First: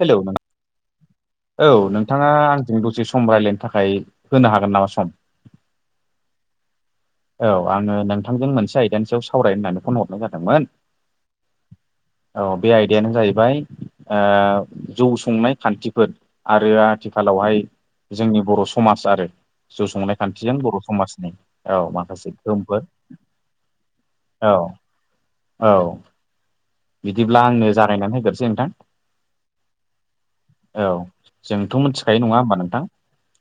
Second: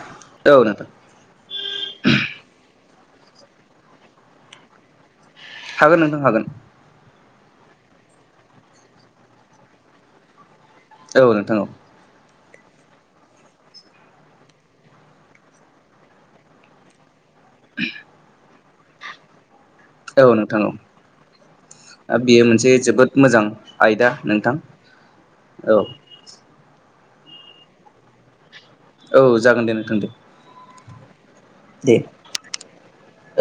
Hello नों औ नोंथां औ नोंथाङा आंजों दसे सम रायज्लायनो थाखाय होनो हागोन नामा सम हागोन नोंथां हागोन। औ आङो नोंथांजों मोनसे आयदानि सायाव सावरायनो होननानै फन हरनाय जादोंमोन। औ नोंथां औ औ बे आयदायानो जाहैबाय ओ जौ संनाय खान्थिफोर आरो आथिखालावहाय जोंनि बर' समाज आरो जौ संनाय औ खान्थिजों नोंथां बर' समाजनि औ माखासे बेयो मोनसे गोहोमफोर जोबोद मोजां आयदा औ नोंथां औ बिदिब्ला आंनो जारायनानै होग्रोसै नोंथां। औ जागोन दे नोंथां दे। औ जोंथ' दे मोनथिखायो नङा होमबा नोंथां।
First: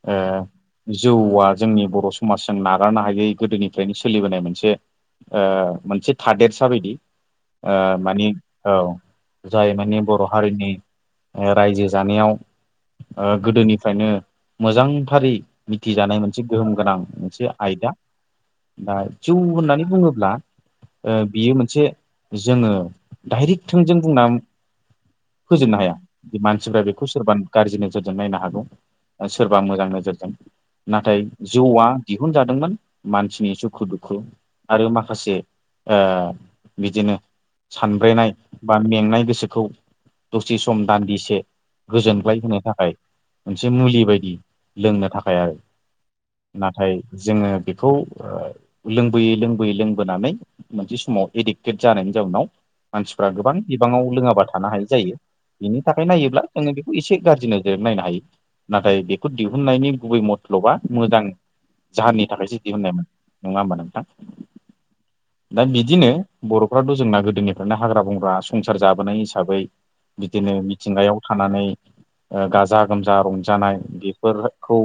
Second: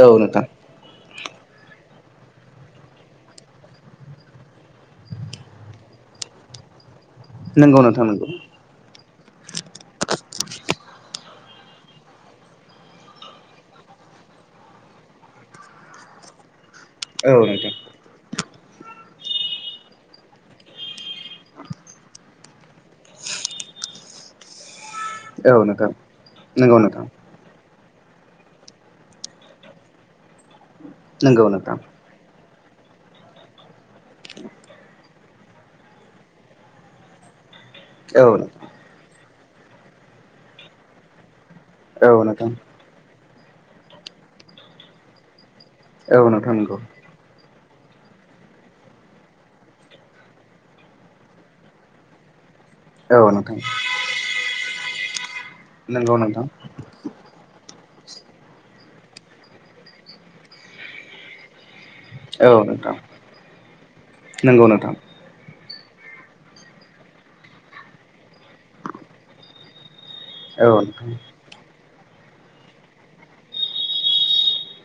औ नोंथां ओ जौआ जोंनि बर' समाजजों नागारनो हायै गोदोनिफ्रायनो सोलिबोनाय मोनसे। मोनसे थादेरसा बायदि। नंगौ नोंथां नंगौ माने औ जाय माने बर' हारिनि। ओ रायजो जानायाव ओ गोदोनिफ्रायनो मोजांथारै मिथिजानाय मोनसे गोहोम गोनां औ मोनसे नोंथां आयदा दा जौ होननानै बुङोब्ला बियो मोनसे जोङो डाइरेक्ट थोंजों बुंना। औ फोजोबनो नोंथां। हाया नंगौ मानसिफ्रा नोंथां बेखौ सोरबा गाज्रि नोजोरजों नायनो हागौ सोरबा मोजां नोजोरजों। नाथाय नंगौ नोंथां जौआ दिहुनजादोंमोन मानसिनि सुखु दुखु। आरो माखासे बिदिनो। औ सानब्रेनाय बा मेंनाय गोसोखौ दसे सम दान्दिसे। नोंथां औ गोजोनग्लाय नोंथां होनो थाखाय मोनसे मुलि बायदि लोंनो थाखाय आरो। नंगौ नाथाय जोङो बेखौ। लोंबोयै लोंबोयै लोंबोनानै मोनसे समाव एडिक्टेड जानायनि जाउनाव। मानसिफ्रा औ गोबां नोंथां बिबाङाव लोङाबा थानो हाय जायो बिनि थाखाय नंगौ नायोब्ला नोंथां जोङो बे। एसे गाज्रि नोजोर नायनो हायो नाथाय बेखौ दिहुननायनि गुबै मथल'बा मोजां। जाहोननि थाखायसो औ नोंथां दिहुननायमोन नङा होमबा नोंथां। नंगौ नोंथां दा बिदिनो बर'फ्राथ' जोंना गोदोनिफ्रायनो हाग्रा बंग्रा संसार जाबोनाय हिसाबै। बिदिनो औ नोंथां मिथिंगायाव थानानै। गाजा गोमजा रंजानाय बेफोरखौ।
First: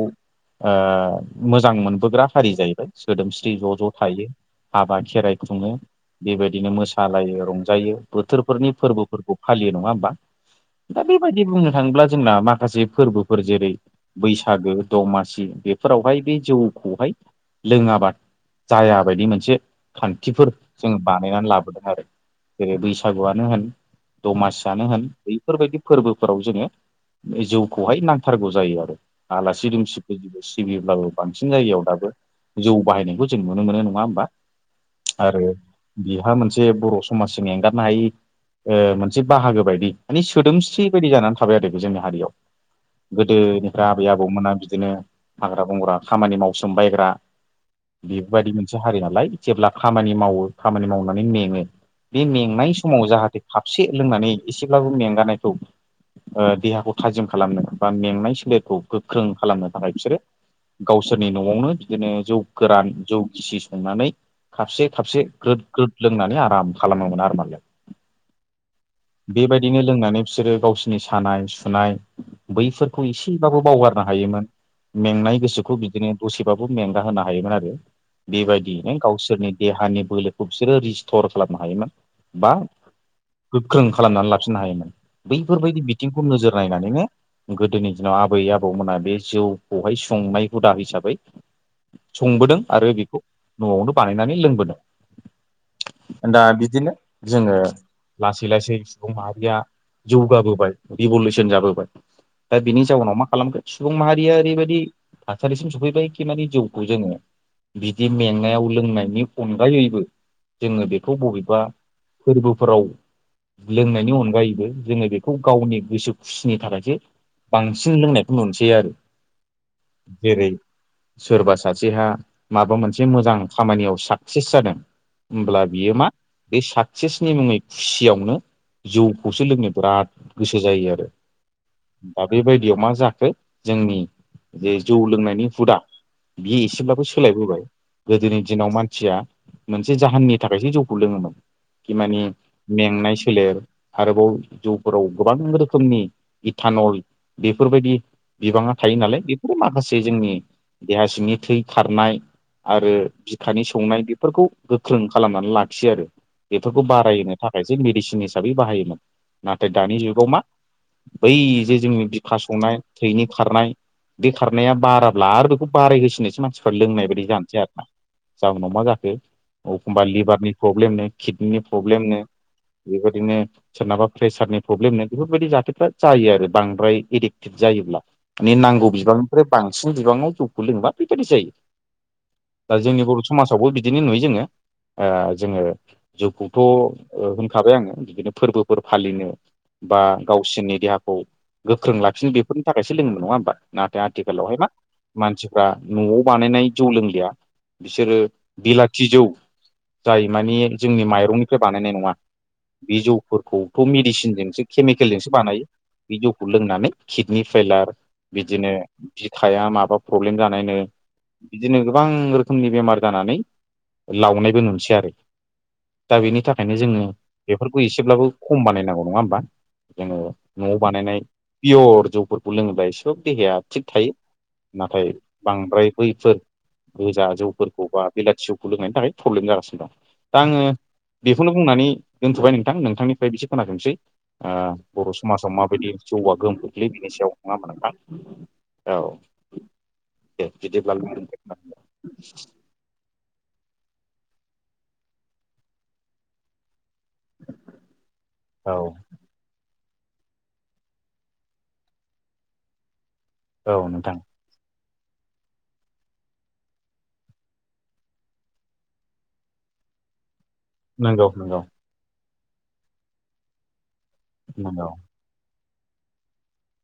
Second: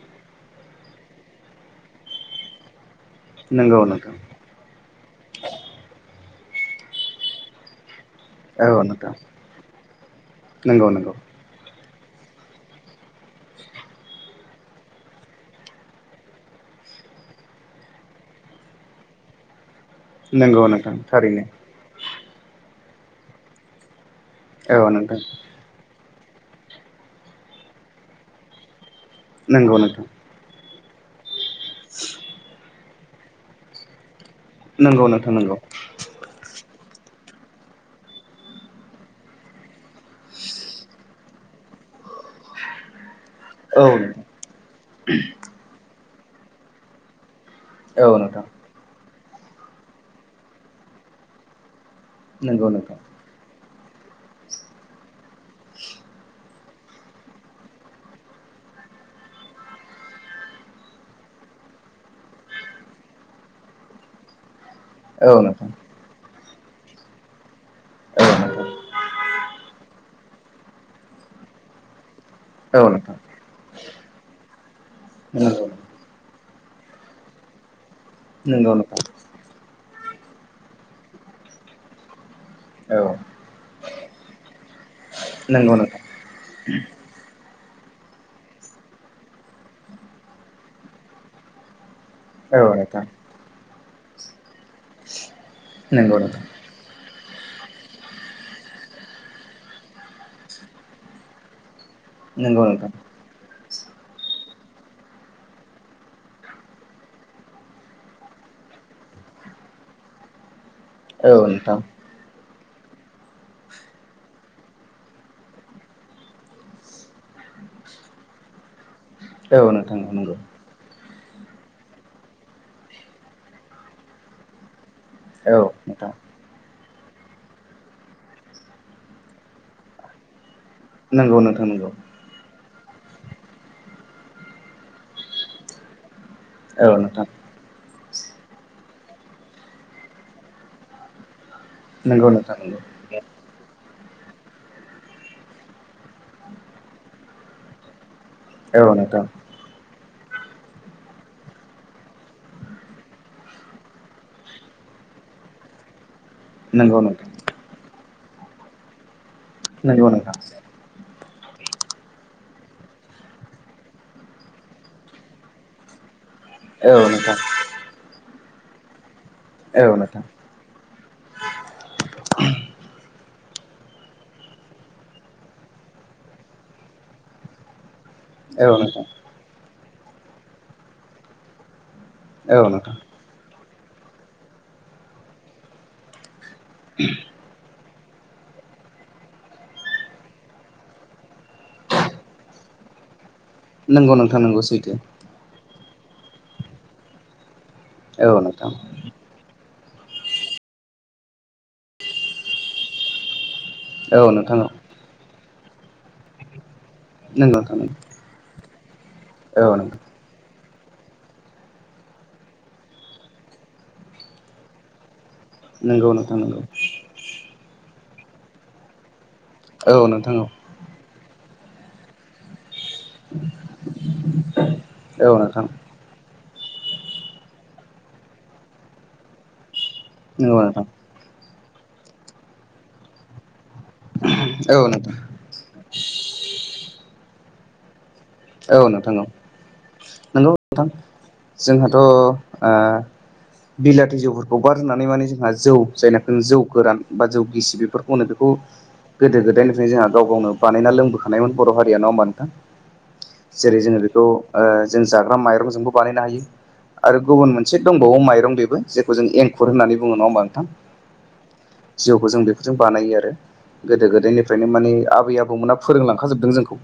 मोजां मोनबोग्रा हारि जाहैबाय सोदोमस्रि ज' नंगौ ज' नोंथां थायो। हाबा खेराइ खुङो बेबायदिनो मोसालायो रंजायो। बोथोरफोरनि औ नोंथां फोरबोफोरखौ फालियो नङा होमबा नंगौ दा नंगौ बेबायदि बुंनो थाङोब्ला जोंना माखासे। माखासे फोरबोफोर जेरै बैसागो दमासि बेफोरावहाय बे जौखौहाय। लोङाबा जायाबायदि मोनसे। खान्थिफोर नंगौ नोंथां जोङो थारैनो बानायनानै लाबोदों आरो जेरै बैसागुआनो होन। दमासियानो औ होन नोंथां बैफोरबायदि फोरबोफोराव जोङो जिौखौहाय नांथारगौ जायो आरो। आलासि नंगौ दुमसि नोंथां फैज। सिबियोब्लाबो बांसिन जायगायाव दाबो जौ बाहायनायखौ जों नुनो मोनो नङा होमबा। नंगौ नोंथां आरो। नंगौ बिहा मोनसे बर' समाजजों एंगारनो हायि मोनसे बाहागो बायदि। माने सोदोमस्रि बायदि जानानै थाबाय आरो बे जोंनि हारियाव। औ गोदोनिफ्राय आबै नोंथां आबौमोना बिदिनो हाग्रा बंग्रा खामानि मावसोम बायग्रा। औ नोंथां बेफोरबायदि मोनसे हारि नालाय जेब्ला खामानि मावो खामानि मावनानै मेङो। बे नंगौ मेंनाय नोंथां समाव जाहाथे खपसे लोंनानै एसेब्लाबो मेंगानायखौ। देहाखौ थाजिम खालामनो बा मेंनाय सोलेरखौ गोख्रों खालामनो थाखाय बिसोरो। गावसोरनि न'आवनो बिदिनो जौ गोरान जौ गिसि संनानै। खाबसे खपसे औ ग्रोद नोंथां ग्रद लोंनानै आराम खालामोमोन आरो मालायाव। बेबायदिनो लोंनानै बिसोरो गावसिोरनि सानाय सुनाय। औ नोंथां औ बैफोरखौ नोंथां एसेबाबो बावगारनो हायोमोन। मेंनाय गोसोखौ बिदिनो दसेबाबो मेंगा होनो हायोमोन आरो नंगौ नंगौ बेबायदियनो नोंथां गावसोरनि। देहानि बोलोखौ बिसोरो रिस्टर खालामनो हायोमोन बा औ गोख्रों। खालामनानै लाफिननो हायोमोन नंगौ बैफोरबायदि नोंथां बिथिंखौ नोजोर नायनानैनो। गोदोनि दिनाव आबै आबौमोना बे जौखौहाय संनाय हुदा हिसाबै संबोदों औ आरो नोंथां बेखौ न'आवनो बानायनानै लोंबोदों नंगौ दा नोंथां बिदिनो जोङो लासै लासै सुबुं माहारिया जौगाबोबाय रिभलउसन जाबोबाय दा नंगौ बेनि नोंथां जाउनाव मा खालामगोन सुबुं माहारिया ओरैबायदि थासारिसिम सफैबायखि माने जौखौ जोङो बिदि मेंनायाव लोंनायनि अनगायैबो जोङो बेखौ औ बबेबा नोंथां फोरबोफोराव लोंनायनि अनगायैबो जोङो बेखौ गावनि गोसो खुसिनि थाखायसो बांसिन लोंनायखौ नुसै आरो खनो थांनोनांगौ जेरै सोरबा सासेहा माबा मोनसे मोजां खामानियाव साक्सेस जादों होमब्ला औ बियो मा नोंथां बे साक्सेसनि मुङै खुसियावनो जौखौसो लोंनो बिराद गोसो जायो आरो नंगौ नोंथां नोंगौ दा बेबायदियाव मा जाखो जोंनि जे जौ लोंनायनि हुदा बि औ एसेब्लाबो नोंथां सोलायबोबाय गोदोनि दिनाव मानसिया मोनसे जाहोननि थाखायसो जौखौ लोङोमोन माने नंगौ नोंथां नंगौ मेंनाय फोलेर आरोबाव जिफोराव गोबां रोखोमनि गिटानल बेफोरबायदि बिबाङा औ थायो नालाय नोंथां बे माखासे जोंनि देहा सिंनि थै खारनाय आरो बिखानि संनाय बेफोरखौ गोख्रों खालामनानै लाखियो आरो बेफोरखौ नंगौ नोंथां बारायो थाखायसो मेडिसिन हिसाबै बाहायोमोन नाथाय दानि नंगौ जुगाव नोंथां मा बै जे जोंनि बिखा संनाय थैनि खारनाय बे खारनाया बाराब्ला आरो बेखौ बारायहोसिनोसो मानसिफ्रा औ लोंनाय बायदि नोंथां जानोसै आरो ना जाहनाव मा जाखो औ एखमबा नोंथां लिभारनि प्रब्लेमनो किडनिनि प्रब्लेमनो बेफोरदिनो सोरनाबा प्रेसारनि प्रब्लेमनो बेफोरबायदि जाथायफ्रा जायो आरो बांद्राय एडिक्टेड जायोब्ला माने औ नांगौ नोंथां बिबांनिफ्राय बांसिन बिबाङाव जौखौ लोङोबा बेबायदि जायो औ दा नोंथां जोंनि बर' समाजावबो बिदिनो नुयो जोङो जोङो जौउखौथ' होनखाबाय आङो बिदिनो फोरबोफोर फालिनो बा गावसिनि देहाखौ गोख्रों लाखिनो बेफोरनि थाखायसो लोंङोमोन नङा होमबा नाथाय नंगौ नोंथां आथिखालावहाय नंगौ मा सैथो मानसिफ्रा न'आव बानायनाय जौ लोंलिया बिसोरो औ नोंथां बिला फिजौ जाय माने जोंनि माइरंनिफ्राय बानायनाय नङा बे जौफोरखौथ' औ नोंथां मेडिसिनजोंसो औ केमिकेलजोंसो बानायो बे जौखौ लोंनानै किडनि नंगौ नोंथां फैलार बिदिनो बिखाया औ माबा नोंथां प्रब्लेम जानायनो बिदिनो गोबां रोखोमनि बेमार जानानै लावनायबो नुसै आरो नंगौ दा नोंथां बेनि नंगौ थाखायनो जोङो बेफोरखौ एसेब्लाबो खम बानायनांगौ नङा होमबा औ जोङो नोंथां न'आव बानायनाय पियर जौफोरखौ लोङोब्ला सोब देहाया थिग थायो नाथाय औ नोंथां बांद्राय बैफोर गोजा जौफोरखौ बा बेलाथि जौखौ लोंनायनि थाखाय प्रब्लेम जागासिनो दं दा नंगौ आङो नोंथां बेखौनो बुंनानै दोनथ'बाय नोंथां नोंथांनिफ्राय बिसे खोनासोंसै औ बर' नोंथां समाजाव माबायदि जौआ गोहोम खोख्लै बिनि सायाव नङा मोन दां औ नोंथां औ नंगौ नोंथां बिदिब्ला जोंहाथ' बिलाथि जौफोरखौ बारहानै माने जोंहा जौ जायनाखि जौ गोरान बा जौगिसि बेफोरखौनो बेखौ औ गोदो गोदायनिफ्राय जोंहा गाव गावनो बानायना लोंबोखानायमोन बर' हारि नङा होमबा नोंथां जेरै औ जोङो नोंथां बेखौ जों जाग्रा माइरंजोंबो बानायनो हायो आरो गुबुन मोनसे दंबावो माइरं बेबो जेखौ जों एंखुर होननानै बुङो नङा होनोमबा नोंथां? नंगौ नंगौ। जिउखौ जों बेफोरजों बानायो आरो गोदो गोदायनिफ्रायनो नंगौ माने आबै आबौमोना फोरोंलांखाजोबदों जोंखौ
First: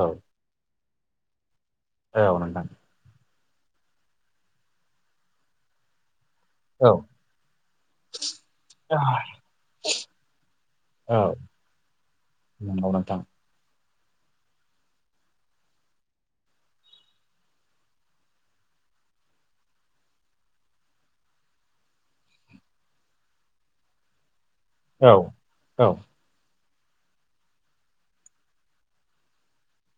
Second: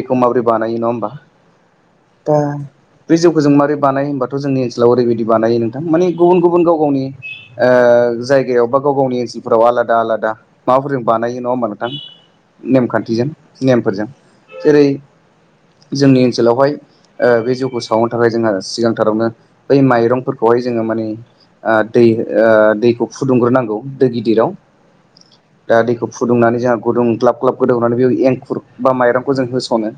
औ माबोरै बानायो नङा होमबा। औ दा नोंथां बे जौखौ जों माबारै बानाय होनबाथ' जोंनि ओनसोलाव ओरैबायदि बानायो नोंथां माने गुबुन गुबुन गाव औ गावनि ओ जायगायाव बा गाव गावनि ओनसोलफोराव आलादा आलादा माबाफोरजों बानायो नङा होमबा नोंथां? नोंगौ नोंथां‌। नेमखान्थिजों नेमफोरजों जेरै जोंनि ओनसोलावहाय ओ बे जि जौखौ सावहनो थाखाय जोंहा सिगांथारावनो बै माइरंफोरखौहाय जोङो माने ओ दै दैखौ फुदुंग्रोनांगौ दै गिदिराव, औ दा औ दैखौ फुदुंनानै जोंहा गुदुं ग्लाब ग्लाब गोदौनानै बे एंखुर बा माइरं होनो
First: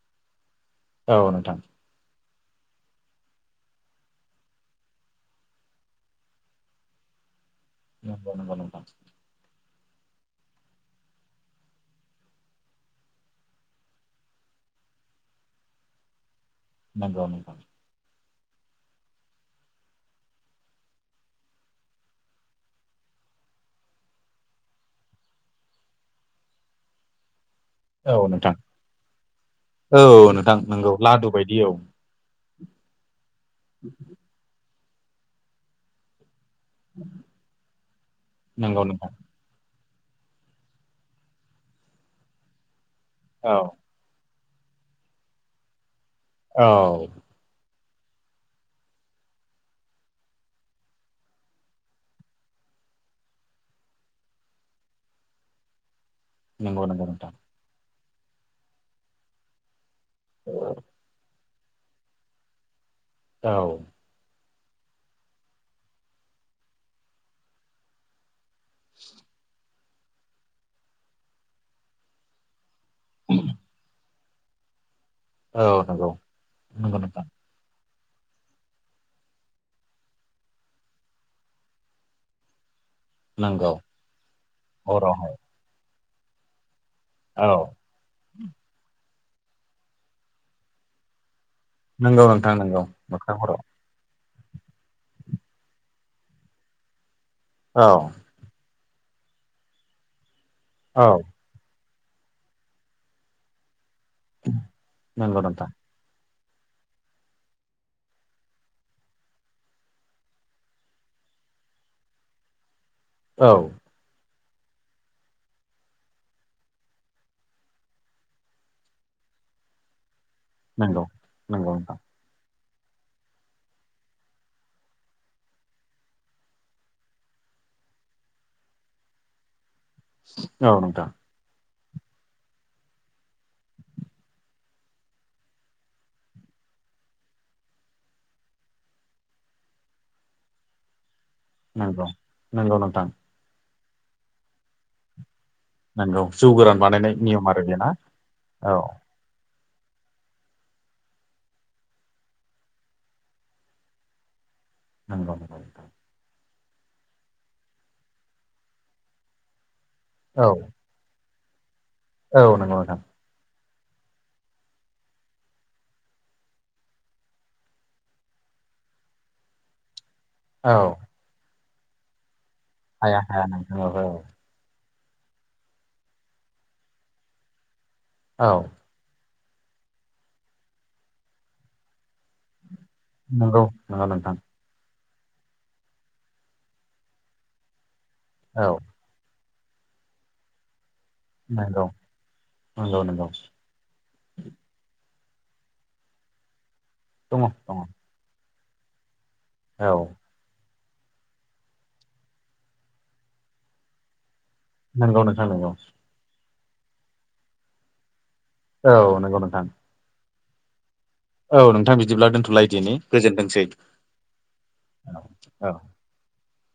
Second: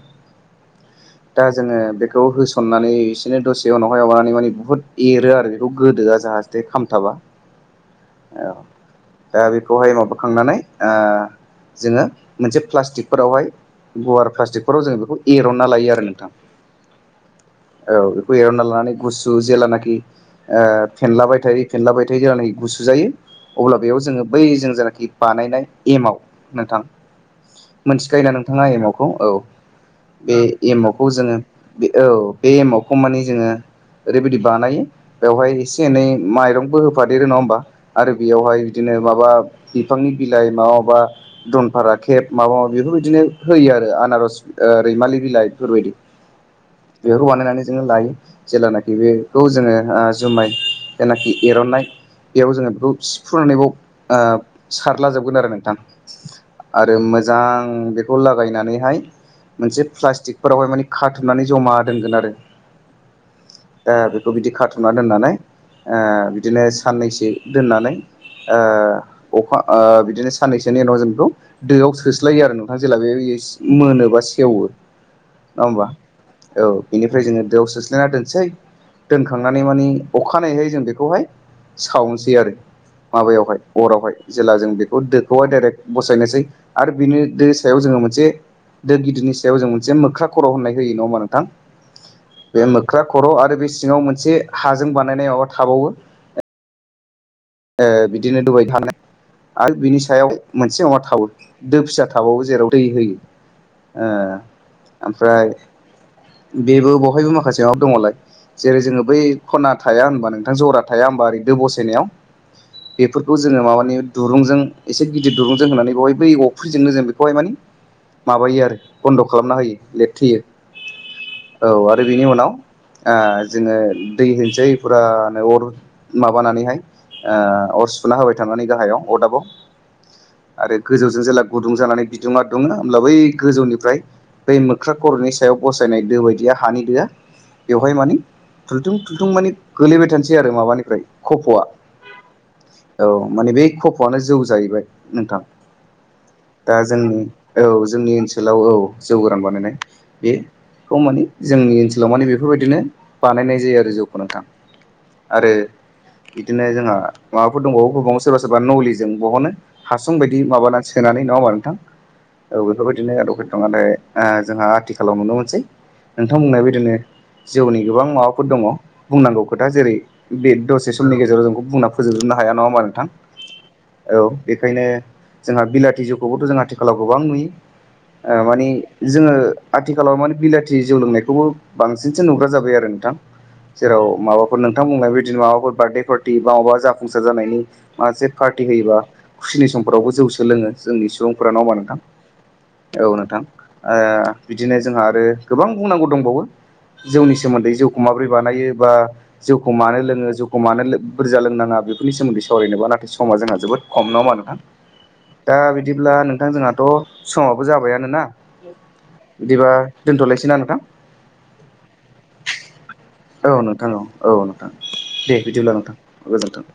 औ दा नोंथां जोङो बेखौ हो सननानै इसेनो दसे उनावहाय हाबनानै माने बुहुद एरो आरो बेखौ गोदोआ जाहे खामथाबा। नगौ औ नगौ नोंथां दा बेखौहाय माबाखांनानै ओ जोङो मोनसे प्लास्टिकफोरावहाय गुवार प्लास्टिकफोराव जोंङ बेखौ एरनना लायो आरो नोंथां। नंगौ नंगौ। औ बेखौ एरावना लानानै गुसु जेेल्लानाखि ओ फेनलाबाय थायो फेनलाबाय थायो होनानै गुसु जायो अब्ला बेयाव जोङो बै जों जेनाखि बानायनाय एमाव नोंथां [inaudible] मोनथिखायोना नोंथां नोंथाङा एम आव खौ औ औ बे नोंथां एम नंगौ आव खौ लादु जोङो बायदि बे औ बे एमावखौ माने जोङो [inaudible] ओरैबायदि बानायो बेवहाय एसे एनै माइरं बबो होफादेरो नङा होमबा आरो बेयावहाय नंगौ बिदिनो नोंथां माबा बिफांनि बिलाइ माबा माबा दनफारा खेब माबा माबा बेफोरबायदिनो औ होयो आरो आनारस ओ रैमालि बिलाइफोरबायदि औ बेखौ बानायनानै लायो जेल्लानाखि बेखौ जोङो ओ जुमाय जेनाखि एरननाय बेयाव जोङो बेखौ सिफ्रुनानैबाव ओ सारला जोबगोन आरो नोंथां। नंगौ आरो नंगौ नोंथां मोजां बेखौ लागायनानैहाय मोनसे औ प्लास्टिकफोरावहाय माने खाथुमनानै जमा दोनगोन आरो औ द बेखौ बिदि कारथुना दोननानै ओ बिदिनो साननैसो दोननानै ओ अखा ओ बिदिनो साननैसोनि उनाव जों बेखौ दोआव सोस्लायो आरो नों माज जेल बे एस होनोबा सेवो नङा औ होमबा नंगौ औ नंगौ नोंथां बेनिफ्राय जोङो दोआव सोस्लायना दोनसै दोनखांनानै मानिे अखानायैहाय जों बेखौहाय सावनोसै आरो माबायावहाय नंगौ अरावहाय जेला जों बेखौ हरावहाय दोखौहाय डाइरेक्ट बसायनोसै आरो बिनि दो औ सायाव जोङो मोनसे दो गिदिरनि सायाव जों मोनसे मोख्रा खर' होननाय होयो नङा होमा नोंथां। नंगौ नोंथां बे नंगौ मोख्रा खर' आरो हराव बे सिङाव मोनसे हाजों बानायनाय माबा थाबावो ओ औ बिदिनो दुबाय थानाय आरो बिनि सायाव मोनसे मबा औ थाबावो दो फिसा थाबावो जेराव दै होयो ओ नंगौ ओमफ्राय नोंथां बेबो बवहायबो माखासे माबा दङलाय? जेरै जोङो बै खना थाया होनबा नोंथां जरा थाया होनबा ओरैदो बसायनायाव बेफोरखौ औ जोङो माबानि दुरुंजों एसे गिदिर दुरुंजों होनानै बेहाय बै अफ्रिजोंनो जों बेखौहाय मानि माबायो आरो बन्द' खालामना होयो लेट थैयो नंगौ नंगौ औ नोंथां आरो बेनि उनाव ओ जोङो दै होनसै फुरानो अर माबानानैहाय ओ अर सुुना होबाय थांनानै गाहायाव अरदाबाव औ आरो नोंथां गोजौजों जेला गुदुं जानानै बिदुंआ दुङो होमब्ला बै गोजौनिफ्राय बै मोख्रा खर'नि सायाव बसायनाय दो बायदिया हानि दोआ बेवहाय माने थुथुं थुलथुं माने गोलैबाय थानोसै आरो माबानिफ्राय कफ'आ। नोंगौ नोंगौ न थां माने बै खफ'आनो जौ जाहैबाय नोंथां नंगौ जौ दा गोरान बानायनाय जोंनि नियम औ आरो बेना जोंनि ओनसोलाव औ जौ गोरान बानायनाय बे बे खौ माने जोंनि ओनसोलाव माने बेफोरबायदिनो बानायनाय जायो आरो जौखोनांथां नांगगौग बिदिनो जोंहा माबाफोर दंबावोबावनो सोरबा सोरबा नलिजों बहनो हासं बायदि औ माबानानै सोनानै नङाोमा नोंथां औ नंगौ नोंथां बेफोरबायदिनो आ दके दं नाथाय ओ जोंहा आथिखालाव नुनो मोनसै नोंथां बुंनाया बिदिनो जिउनि गोबां माबाफोर दङ बुंनांगौ खोथा जेरै बे औ दसे समनि गेजेराव जोंखौ बुंना फोजोबजोबनो हाया नङा होनोमा नोंथां हाया हाया नोंथां औ बेखायनो जोंहा बिलाथि जौखौबोथ' जों आथिखालाव गोबां नुयो ओ औ मानि जोङो आथिखालाव माने बिलाथि जौ लोंनायखौबो बांसिनसो नुग्रा जाबाय आरो नोंथां। नंगौ जेराव नंगौ नोंथां माबाफोर नोंथां बुंनाय बिदिनो माबाफोर बार्थडे पार्टि बा अबावबा जाफुंसार जानायनि माखासे औ पार्टि होयोबा खुसिनि समफोरावबो जौसो लोङो जोंनि सुबुंफोर न होमा नंगौ नोंथां नंगौ औ नंगौ नोंथां बिदिनो जोंहा आरो गोबां बुंनांगौ दंबावो जौनि दङ सोमोन्दै दङ जौ माब्रै बानायो बा जौखौ औ मानो लोङो ज हमानो बुरजा लोंनाङा बेफोरनि सोमोन्दै सावरायनोबा नाथाय समा जोंहा जोबोद खम नङामा नोंथां नंगौ नोंथां दा नंगौ बिदिब्ला नोंथां जोंहाथ' समावबो जाबायानोना औ नंगौ नोंथां बिदिबा दोनथ'लायसै ना नोंथां औ नोंथां बिदिब्ला दोनथ'लायदिनि गोजोनथोंसै औ भिदििअ औ लानां थां गोजोन्थों